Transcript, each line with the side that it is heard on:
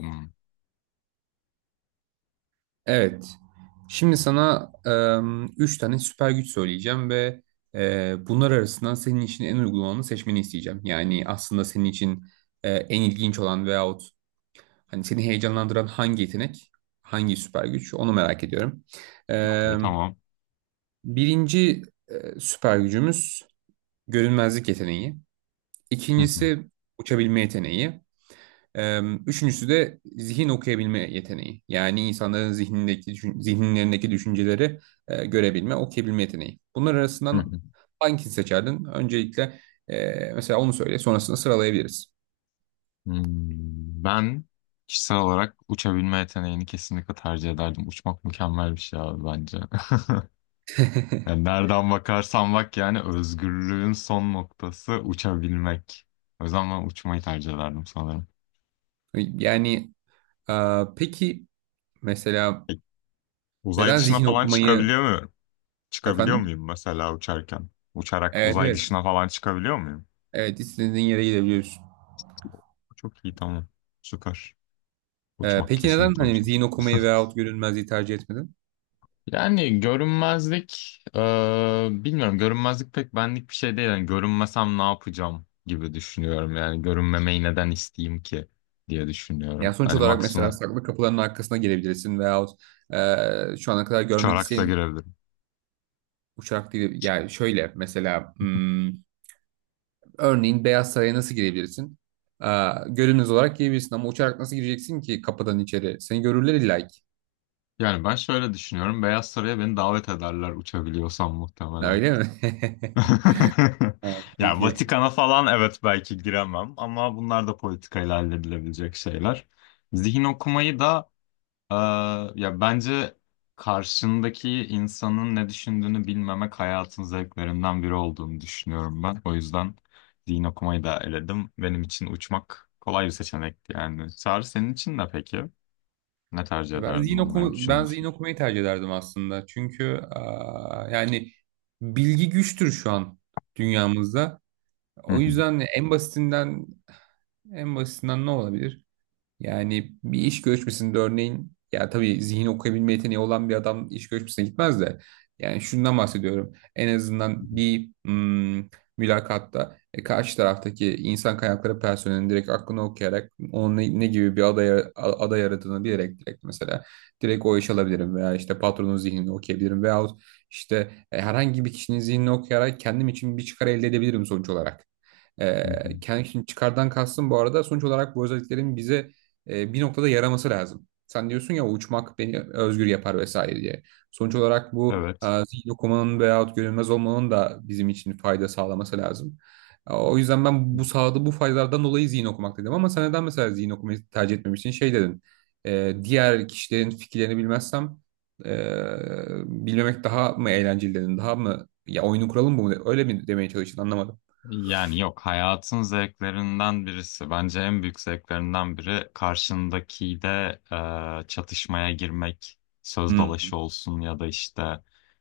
left: Hmm.
right: Evet. Şimdi sana üç tane süper güç söyleyeceğim ve bunlar arasından senin için en uygun olanı seçmeni isteyeceğim. Yani aslında senin için en ilginç olan veyahut hani seni heyecanlandıran hangi yetenek, hangi süper güç onu merak ediyorum.
left: Okey,
right: Em,
left: tamam.
right: Birinci süper gücümüz görünmezlik yeteneği.
left: Hı hı,
right: İkincisi uçabilme yeteneği. Ee, Üçüncüsü de zihin okuyabilme yeteneği. Yani insanların zihnindeki, zihinlerindeki düşünceleri görebilme, okuyabilme yeteneği. Bunlar
left: hı
right: arasından
left: hı.
right: hangisini seçerdin? Öncelikle mesela onu söyle, sonrasında sıralayabiliriz.
left: Ben kişisel olarak uçabilme yeteneğini kesinlikle tercih ederdim. Uçmak mükemmel bir şey abi bence. Yani nereden bakarsan bak, yani özgürlüğün son noktası uçabilmek. O yüzden ben uçmayı tercih ederdim sanırım.
right: Yani e, peki mesela
left: Peki, uzay
right: neden
left: dışına
right: zihin
left: falan
right: okumayı
left: çıkabiliyor muyum? Çıkabiliyor
right: efendim?
left: muyum mesela uçarken? Uçarak
right: Evet,
left: uzay
right: evet.
left: dışına falan çıkabiliyor muyum?
right: Evet, istediğin yere gidebiliyorsun.
left: Çok iyi, tamam. Süper. Uçmak,
right: Peki neden
left: kesinlikle
right: hani
left: uçmak.
right: zihin okumayı veyahut görünmezliği tercih etmedin?
left: Yani görünmezlik, bilmiyorum, görünmezlik pek benlik bir şey değil. Yani görünmesem ne yapacağım gibi düşünüyorum. Yani görünmemeyi neden isteyeyim ki diye düşünüyorum.
right: Yani sonuç
left: Hani
right: olarak mesela
left: maksimum
right: saklı kapıların arkasına girebilirsin veyahut şu ana kadar görmek
left: uçarak da
right: isteyen
left: girebilirim.
right: uçak değil. Yani şöyle mesela örneğin Beyaz Saray'a nasıl girebilirsin? E, Görünüz olarak girebilirsin ama uçarak nasıl gireceksin ki kapıdan içeri? Seni görürler illa ki.
left: Yani ben şöyle düşünüyorum. Beyaz Saray'a beni davet ederler uçabiliyorsam muhtemelen.
right: Öyle mi? Ha,
left: Yani
right: peki.
left: Vatikan'a falan, evet, belki giremem ama bunlar da politikayla halledilebilecek şeyler. Zihin okumayı da. Ee, ya bence karşındaki insanın ne düşündüğünü bilmemek hayatın zevklerinden biri olduğunu düşünüyorum ben. O yüzden din okumayı da eledim. Benim için uçmak kolay bir seçenekti yani. Çağrı, senin için ne peki? Ne tercih
right: Ya Ben
left: ederdin,
right: zihin
left: onların
right: okuma, ben
left: düşüncesi?
right: zihin okumayı tercih ederdim aslında. Çünkü yani bilgi güçtür şu an dünyamızda.
left: Hı
right: O
left: hı.
right: yüzden en basitinden ne olabilir? Yani bir iş görüşmesinde örneğin, ya tabii zihin okuyabilme yeteneği olan bir adam iş görüşmesine gitmez de yani şundan bahsediyorum. En azından bir mülakatta, karşı taraftaki insan kaynakları personelinin direkt aklını okuyarak onun ne gibi bir aday, aday aradığını bilerek, direkt mesela direkt o iş alabilirim veya işte patronun zihnini okuyabilirim veyahut işte herhangi bir kişinin zihnini okuyarak kendim için bir çıkar elde edebilirim sonuç olarak.
left: Hı hı.
right: Kendim için çıkardan kastım bu arada, sonuç olarak bu özelliklerin bize bir noktada yaraması lazım. Sen diyorsun ya, uçmak beni özgür yapar vesaire diye. Sonuç olarak bu
left: Evet.
right: zihin okumanın veyahut görünmez olmanın da bizim için fayda sağlaması lazım. O yüzden ben bu sağladığı bu faydalardan dolayı zihin okumak dedim, ama sen neden mesela zihin okumayı tercih etmemişsin? Şey dedin, diğer kişilerin fikirlerini bilmezsem e, bilmemek daha mı eğlenceli dedin, daha mı, ya oyunun kuralı mı bu, öyle mi demeye çalıştın, anlamadım.
left: Yani yok, hayatın zevklerinden birisi. Bence en büyük zevklerinden biri karşındakiyle çatışmaya girmek. Söz dalaşı
right: Hmm.
left: olsun ya da işte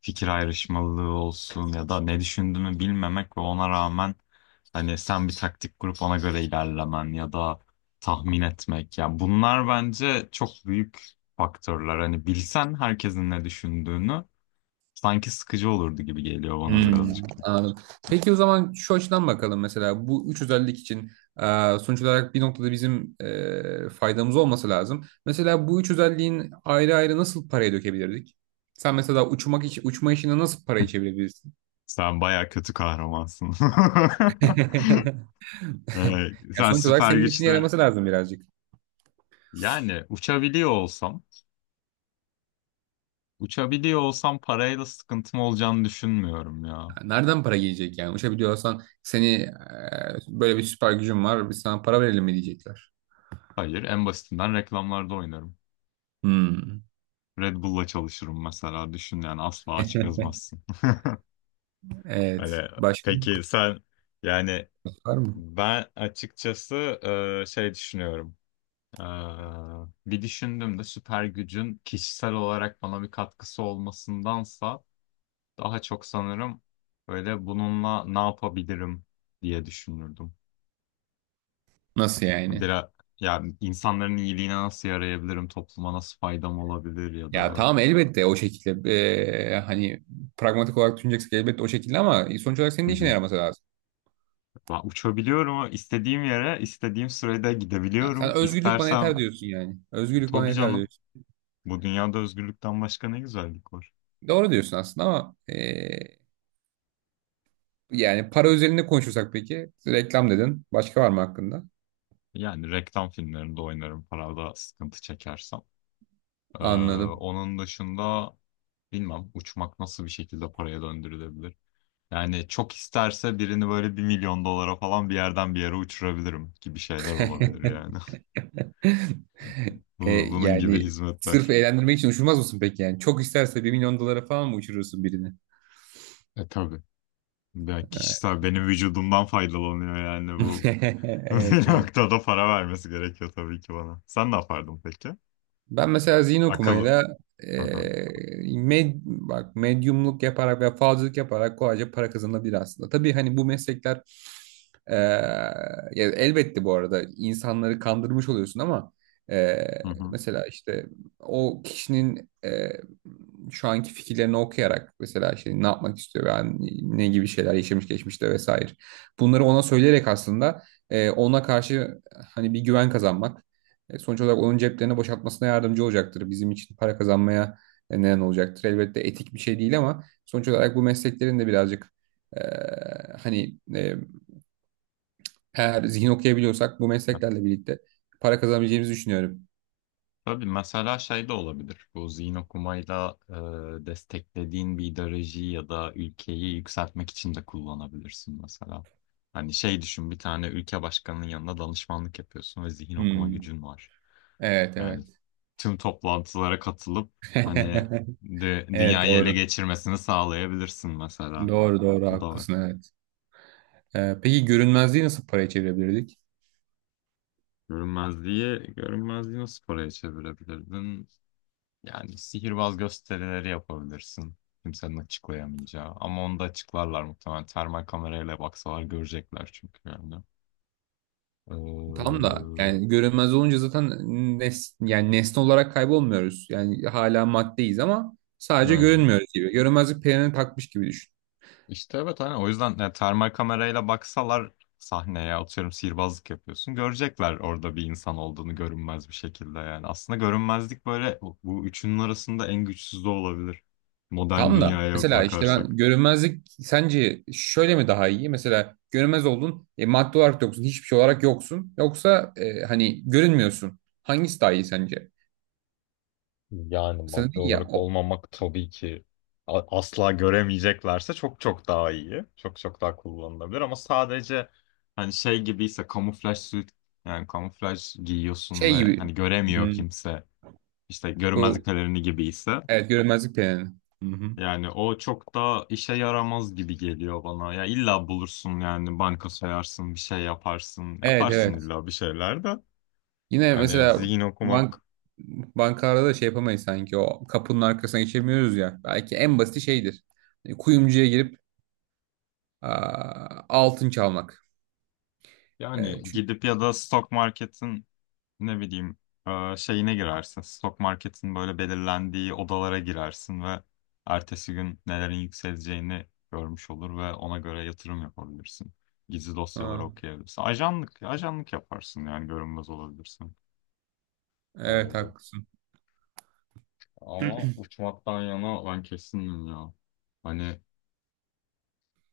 left: fikir ayrışmalığı olsun ya da ne düşündüğünü bilmemek ve ona rağmen hani sen bir taktik kurup ona göre ilerlemen ya da tahmin etmek. Ya bunlar bence çok büyük faktörler. Hani bilsen herkesin ne düşündüğünü, sanki sıkıcı olurdu gibi geliyor bana
right: Hmm,
left: birazcık.
right: anladım. Peki o zaman şu açıdan bakalım, mesela bu üç özellik için sonuç olarak bir noktada bizim faydamız olması lazım. Mesela bu üç özelliğin ayrı ayrı nasıl paraya dökebilirdik? Sen mesela uçma işine nasıl parayı çevirebilirsin?
left: Sen baya kötü kahramansın. Ee,
right: Yani
left: sen
right: sonuç olarak
left: süper
right: senin işine
left: güçleri...
right: yaraması lazım birazcık.
left: Yani uçabiliyor olsam, parayla sıkıntım olacağını düşünmüyorum ya.
right: Yani nereden para gelecek yani? Uçabiliyorsan, seni, böyle bir süper gücün var, biz sana para verelim mi diyecekler.
left: Hayır, en basitinden reklamlarda oynarım.
right: Hmm,
left: Red Bull'la çalışırım mesela, düşün, yani asla aç gezmezsin.
right: evet.
left: Öyle.
right: Başka
left: Peki sen, yani
right: var mı?
left: ben açıkçası şey düşünüyorum. Ee, bir düşündüm de, süper gücün kişisel olarak bana bir katkısı olmasındansa daha çok sanırım böyle bununla ne yapabilirim diye düşünürdüm.
right: Nasıl yani?
left: Biraz yani insanların iyiliğine nasıl yarayabilirim, topluma nasıl faydam olabilir ya
right: Ya
left: da...
right: tamam, elbette o şekilde hani pragmatik olarak düşüneceksin elbette o şekilde, ama sonuç olarak senin
left: Hı
right: de işine
left: hı.
right: yaraması lazım.
left: Ben uçabiliyorum ama istediğim yere, istediğim sürede
right: Ha,
left: gidebiliyorum.
right: sen özgürlük bana yeter
left: İstersem,
right: diyorsun yani. Özgürlük bana
left: tabii
right: yeter
left: canım.
right: diyorsun.
left: Bu dünyada özgürlükten başka ne güzellik var.
right: Doğru diyorsun aslında ama yani para üzerinde konuşursak, peki reklam dedin. Başka var mı hakkında?
left: Yani reklam filmlerinde oynarım, parada sıkıntı çekersem. Ee,
right: Anladım.
left: onun dışında bilmem uçmak nasıl bir şekilde paraya döndürülebilir. Yani çok isterse birini böyle 1 milyon dolara falan bir yerden bir yere uçurabilirim gibi şeyler olabilir yani. Bunun gibi
right: Yani sırf
left: hizmetler.
right: eğlendirmek için uçurmaz mısın peki yani? Çok isterse 1 milyon dolara falan mı uçurursun birini?
left: E tabii. Ben
right: Evet.
left: kişisel, benim vücudumdan faydalanıyor yani bu.
right: Evet,
left: Bir
right: evet.
left: noktada para vermesi gerekiyor tabii ki bana. Sen ne yapardın peki?
right: Ben mesela zihin
left: Akıllı.
right: okumayla
left: Hı hı.
right: eee, bak, medyumluk yaparak veya falcılık yaparak kolayca para kazanabilir aslında. Tabii hani bu meslekler, eee, ya elbette bu arada insanları kandırmış oluyorsun ama
left: Hı hı.
right: mesela işte o kişinin şu anki fikirlerini okuyarak, mesela şey ne yapmak istiyor yani, ne gibi şeyler yaşamış geçmişte vesaire. Bunları ona söyleyerek aslında, ona karşı hani bir güven kazanmak, sonuç olarak onun ceplerini boşaltmasına yardımcı olacaktır. Bizim için para kazanmaya neden olacaktır. Elbette etik bir şey değil ama sonuç olarak bu mesleklerin de birazcık, e, hani, eğer zihin okuyabiliyorsak bu mesleklerle birlikte para kazanabileceğimizi düşünüyorum.
left: Tabii, mesela şey de olabilir. Bu zihin okumayla desteklediğin bir ideolojiyi ya da ülkeyi yükseltmek için de kullanabilirsin mesela. Hani şey düşün, bir tane ülke başkanının yanında danışmanlık yapıyorsun ve zihin okuma
right: Hmm.
left: gücün var.
right: Evet,
left: Yani
right: evet.
left: tüm toplantılara katılıp, hani,
right: Evet,
left: dünyayı ele
right: doğru.
left: geçirmesini sağlayabilirsin mesela.
right: Doğru, doğru.
left: Bu da var.
right: Haklısın, evet. Peki görünmezliği nasıl paraya çevirebilirdik?
left: Görünmezliği, görünmezliği nasıl paraya çevirebilirdin? Yani sihirbaz gösterileri yapabilirsin. Kimsenin açıklayamayacağı. Ama onu da açıklarlar muhtemelen. Termal kamerayla baksalar görecekler çünkü yani.
right: Tam da
left: Ee,
right: yani, görünmez olunca zaten yani nesne olarak kaybolmuyoruz. Yani hala maddeyiz ama sadece
left: öyle.
right: görünmüyoruz gibi. Görünmezlik pelerini takmış gibi düşün.
left: İşte evet, hani o yüzden yani termal kamerayla baksalar, sahneye atıyorum, sihirbazlık yapıyorsun. Görecekler orada bir insan olduğunu, görünmez bir şekilde yani. Aslında görünmezlik böyle, bu üçünün arasında en güçsüz de olabilir. Modern
right: Tam da
left: dünyaya
right: mesela işte, ben
left: bakarsak.
right: görünmezlik sence şöyle mi daha iyi? Mesela görünmez oldun, madde olarak yoksun, hiçbir şey olarak yoksun. Yoksa hani görünmüyorsun. Hangisi daha iyi sence?
left: Yani
right: Mesela
left: madde
right: dedin ya,
left: olarak
right: o
left: olmamak tabii ki, asla göremeyeceklerse, çok çok daha iyi. Çok çok daha kullanılabilir ama sadece hani şey gibiyse, kamuflaj suit, yani kamuflaj giyiyorsun
right: şey
left: ve
right: gibi.
left: hani göremiyor
right: Hmm,
left: kimse, işte görünmezlik
right: bu,
left: pelerini gibiyse,
right: evet, görünmezlik pelerini. Hı hı.
left: yani o çok daha işe yaramaz gibi geliyor bana. Ya illa bulursun yani, banka soyarsın, bir şey yaparsın,
right: Evet,
left: yaparsın
right: evet.
left: illa bir şeyler de.
right: Yine
left: Hani
right: mesela
left: zihin
right: bank
left: okumak,
right: bankalarda da şey yapamayız sanki, o kapının arkasına geçemiyoruz ya. Belki en basiti şeydir. Hani kuyumcuya girip altın çalmak.
left: yani
right: E, çünkü
left: gidip ya da stok marketin, ne bileyim, şeyine girersin. Stok marketin böyle belirlendiği odalara girersin ve ertesi gün nelerin yükseleceğini görmüş olur ve ona göre yatırım yapabilirsin. Gizli dosyaları
right: Ha,
left: okuyabilirsin. Ajanlık yaparsın, yani görünmez olabilirsin.
right: evet
left: Herhalde.
right: haklısın.
left: Ama uçmaktan yana ben kesindim ya. Hani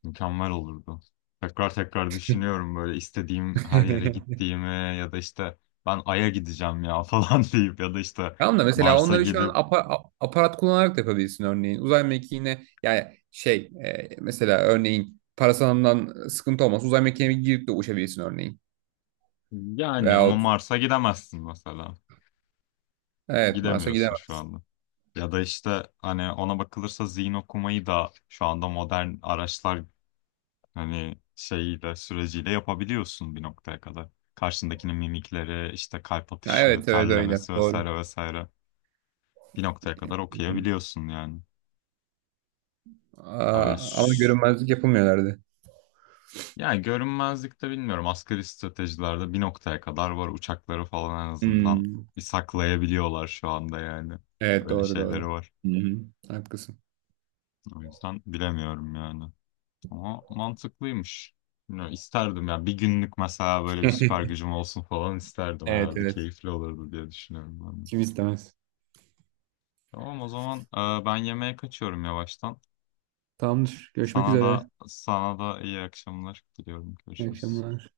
left: mükemmel olurdu. Tekrar tekrar düşünüyorum böyle, istediğim her yere gittiğimi ya da işte ben Ay'a gideceğim ya falan deyip, ya da işte
right: Tamam da mesela
left: Mars'a
right: onları şu an
left: gidip...
right: aparat kullanarak da yapabilirsin örneğin. Uzay mekiğine yani mesela örneğin parasanından sıkıntı olmaz. Uzay mekiğine girip de uçabilirsin örneğin.
left: Yani ama
right: Veyahut,
left: Mars'a gidemezsin mesela.
right: evet, Mars'a
left: Gidemiyorsun şu
right: gidemezsin.
left: anda. Ya da işte hani ona bakılırsa, zihin okumayı da şu anda modern araçlar hani şeyiyle, süreciyle yapabiliyorsun bir noktaya kadar. Karşındakinin mimikleri, işte kalp
right: Ya
left: atışı,
right: evet, evet, öyle
left: terlemesi
right: doğru.
left: vesaire vesaire, bir noktaya kadar okuyabiliyorsun yani. Ya böyle
right: Aa, ama görünmezlik yapamıyorlardı.
left: yani görünmezlikte bilmiyorum, asgari stratejilerde bir noktaya kadar var, uçakları falan en azından
right: Hmm.
left: bir saklayabiliyorlar şu anda yani.
right: Evet,
left: Öyle
right: doğru,
left: şeyleri
right: doğru.
left: var.
right: Hı hı. Haklısın.
left: O yüzden bilemiyorum yani. Ama mantıklıymış. Bilmiyorum, isterdim ya. Bir günlük mesela böyle bir süper gücüm olsun falan isterdim.
right: Evet,
left: Herhalde
right: evet.
left: keyifli olurdu diye düşünüyorum ben de.
right: Kim istemez.
left: Tamam, o zaman ben yemeğe kaçıyorum yavaştan.
right: Tamamdır. Görüşmek
left: Sana
right: üzere.
left: da, sana da iyi akşamlar diliyorum.
right: İyi
left: Görüşürüz.
right: akşamlar.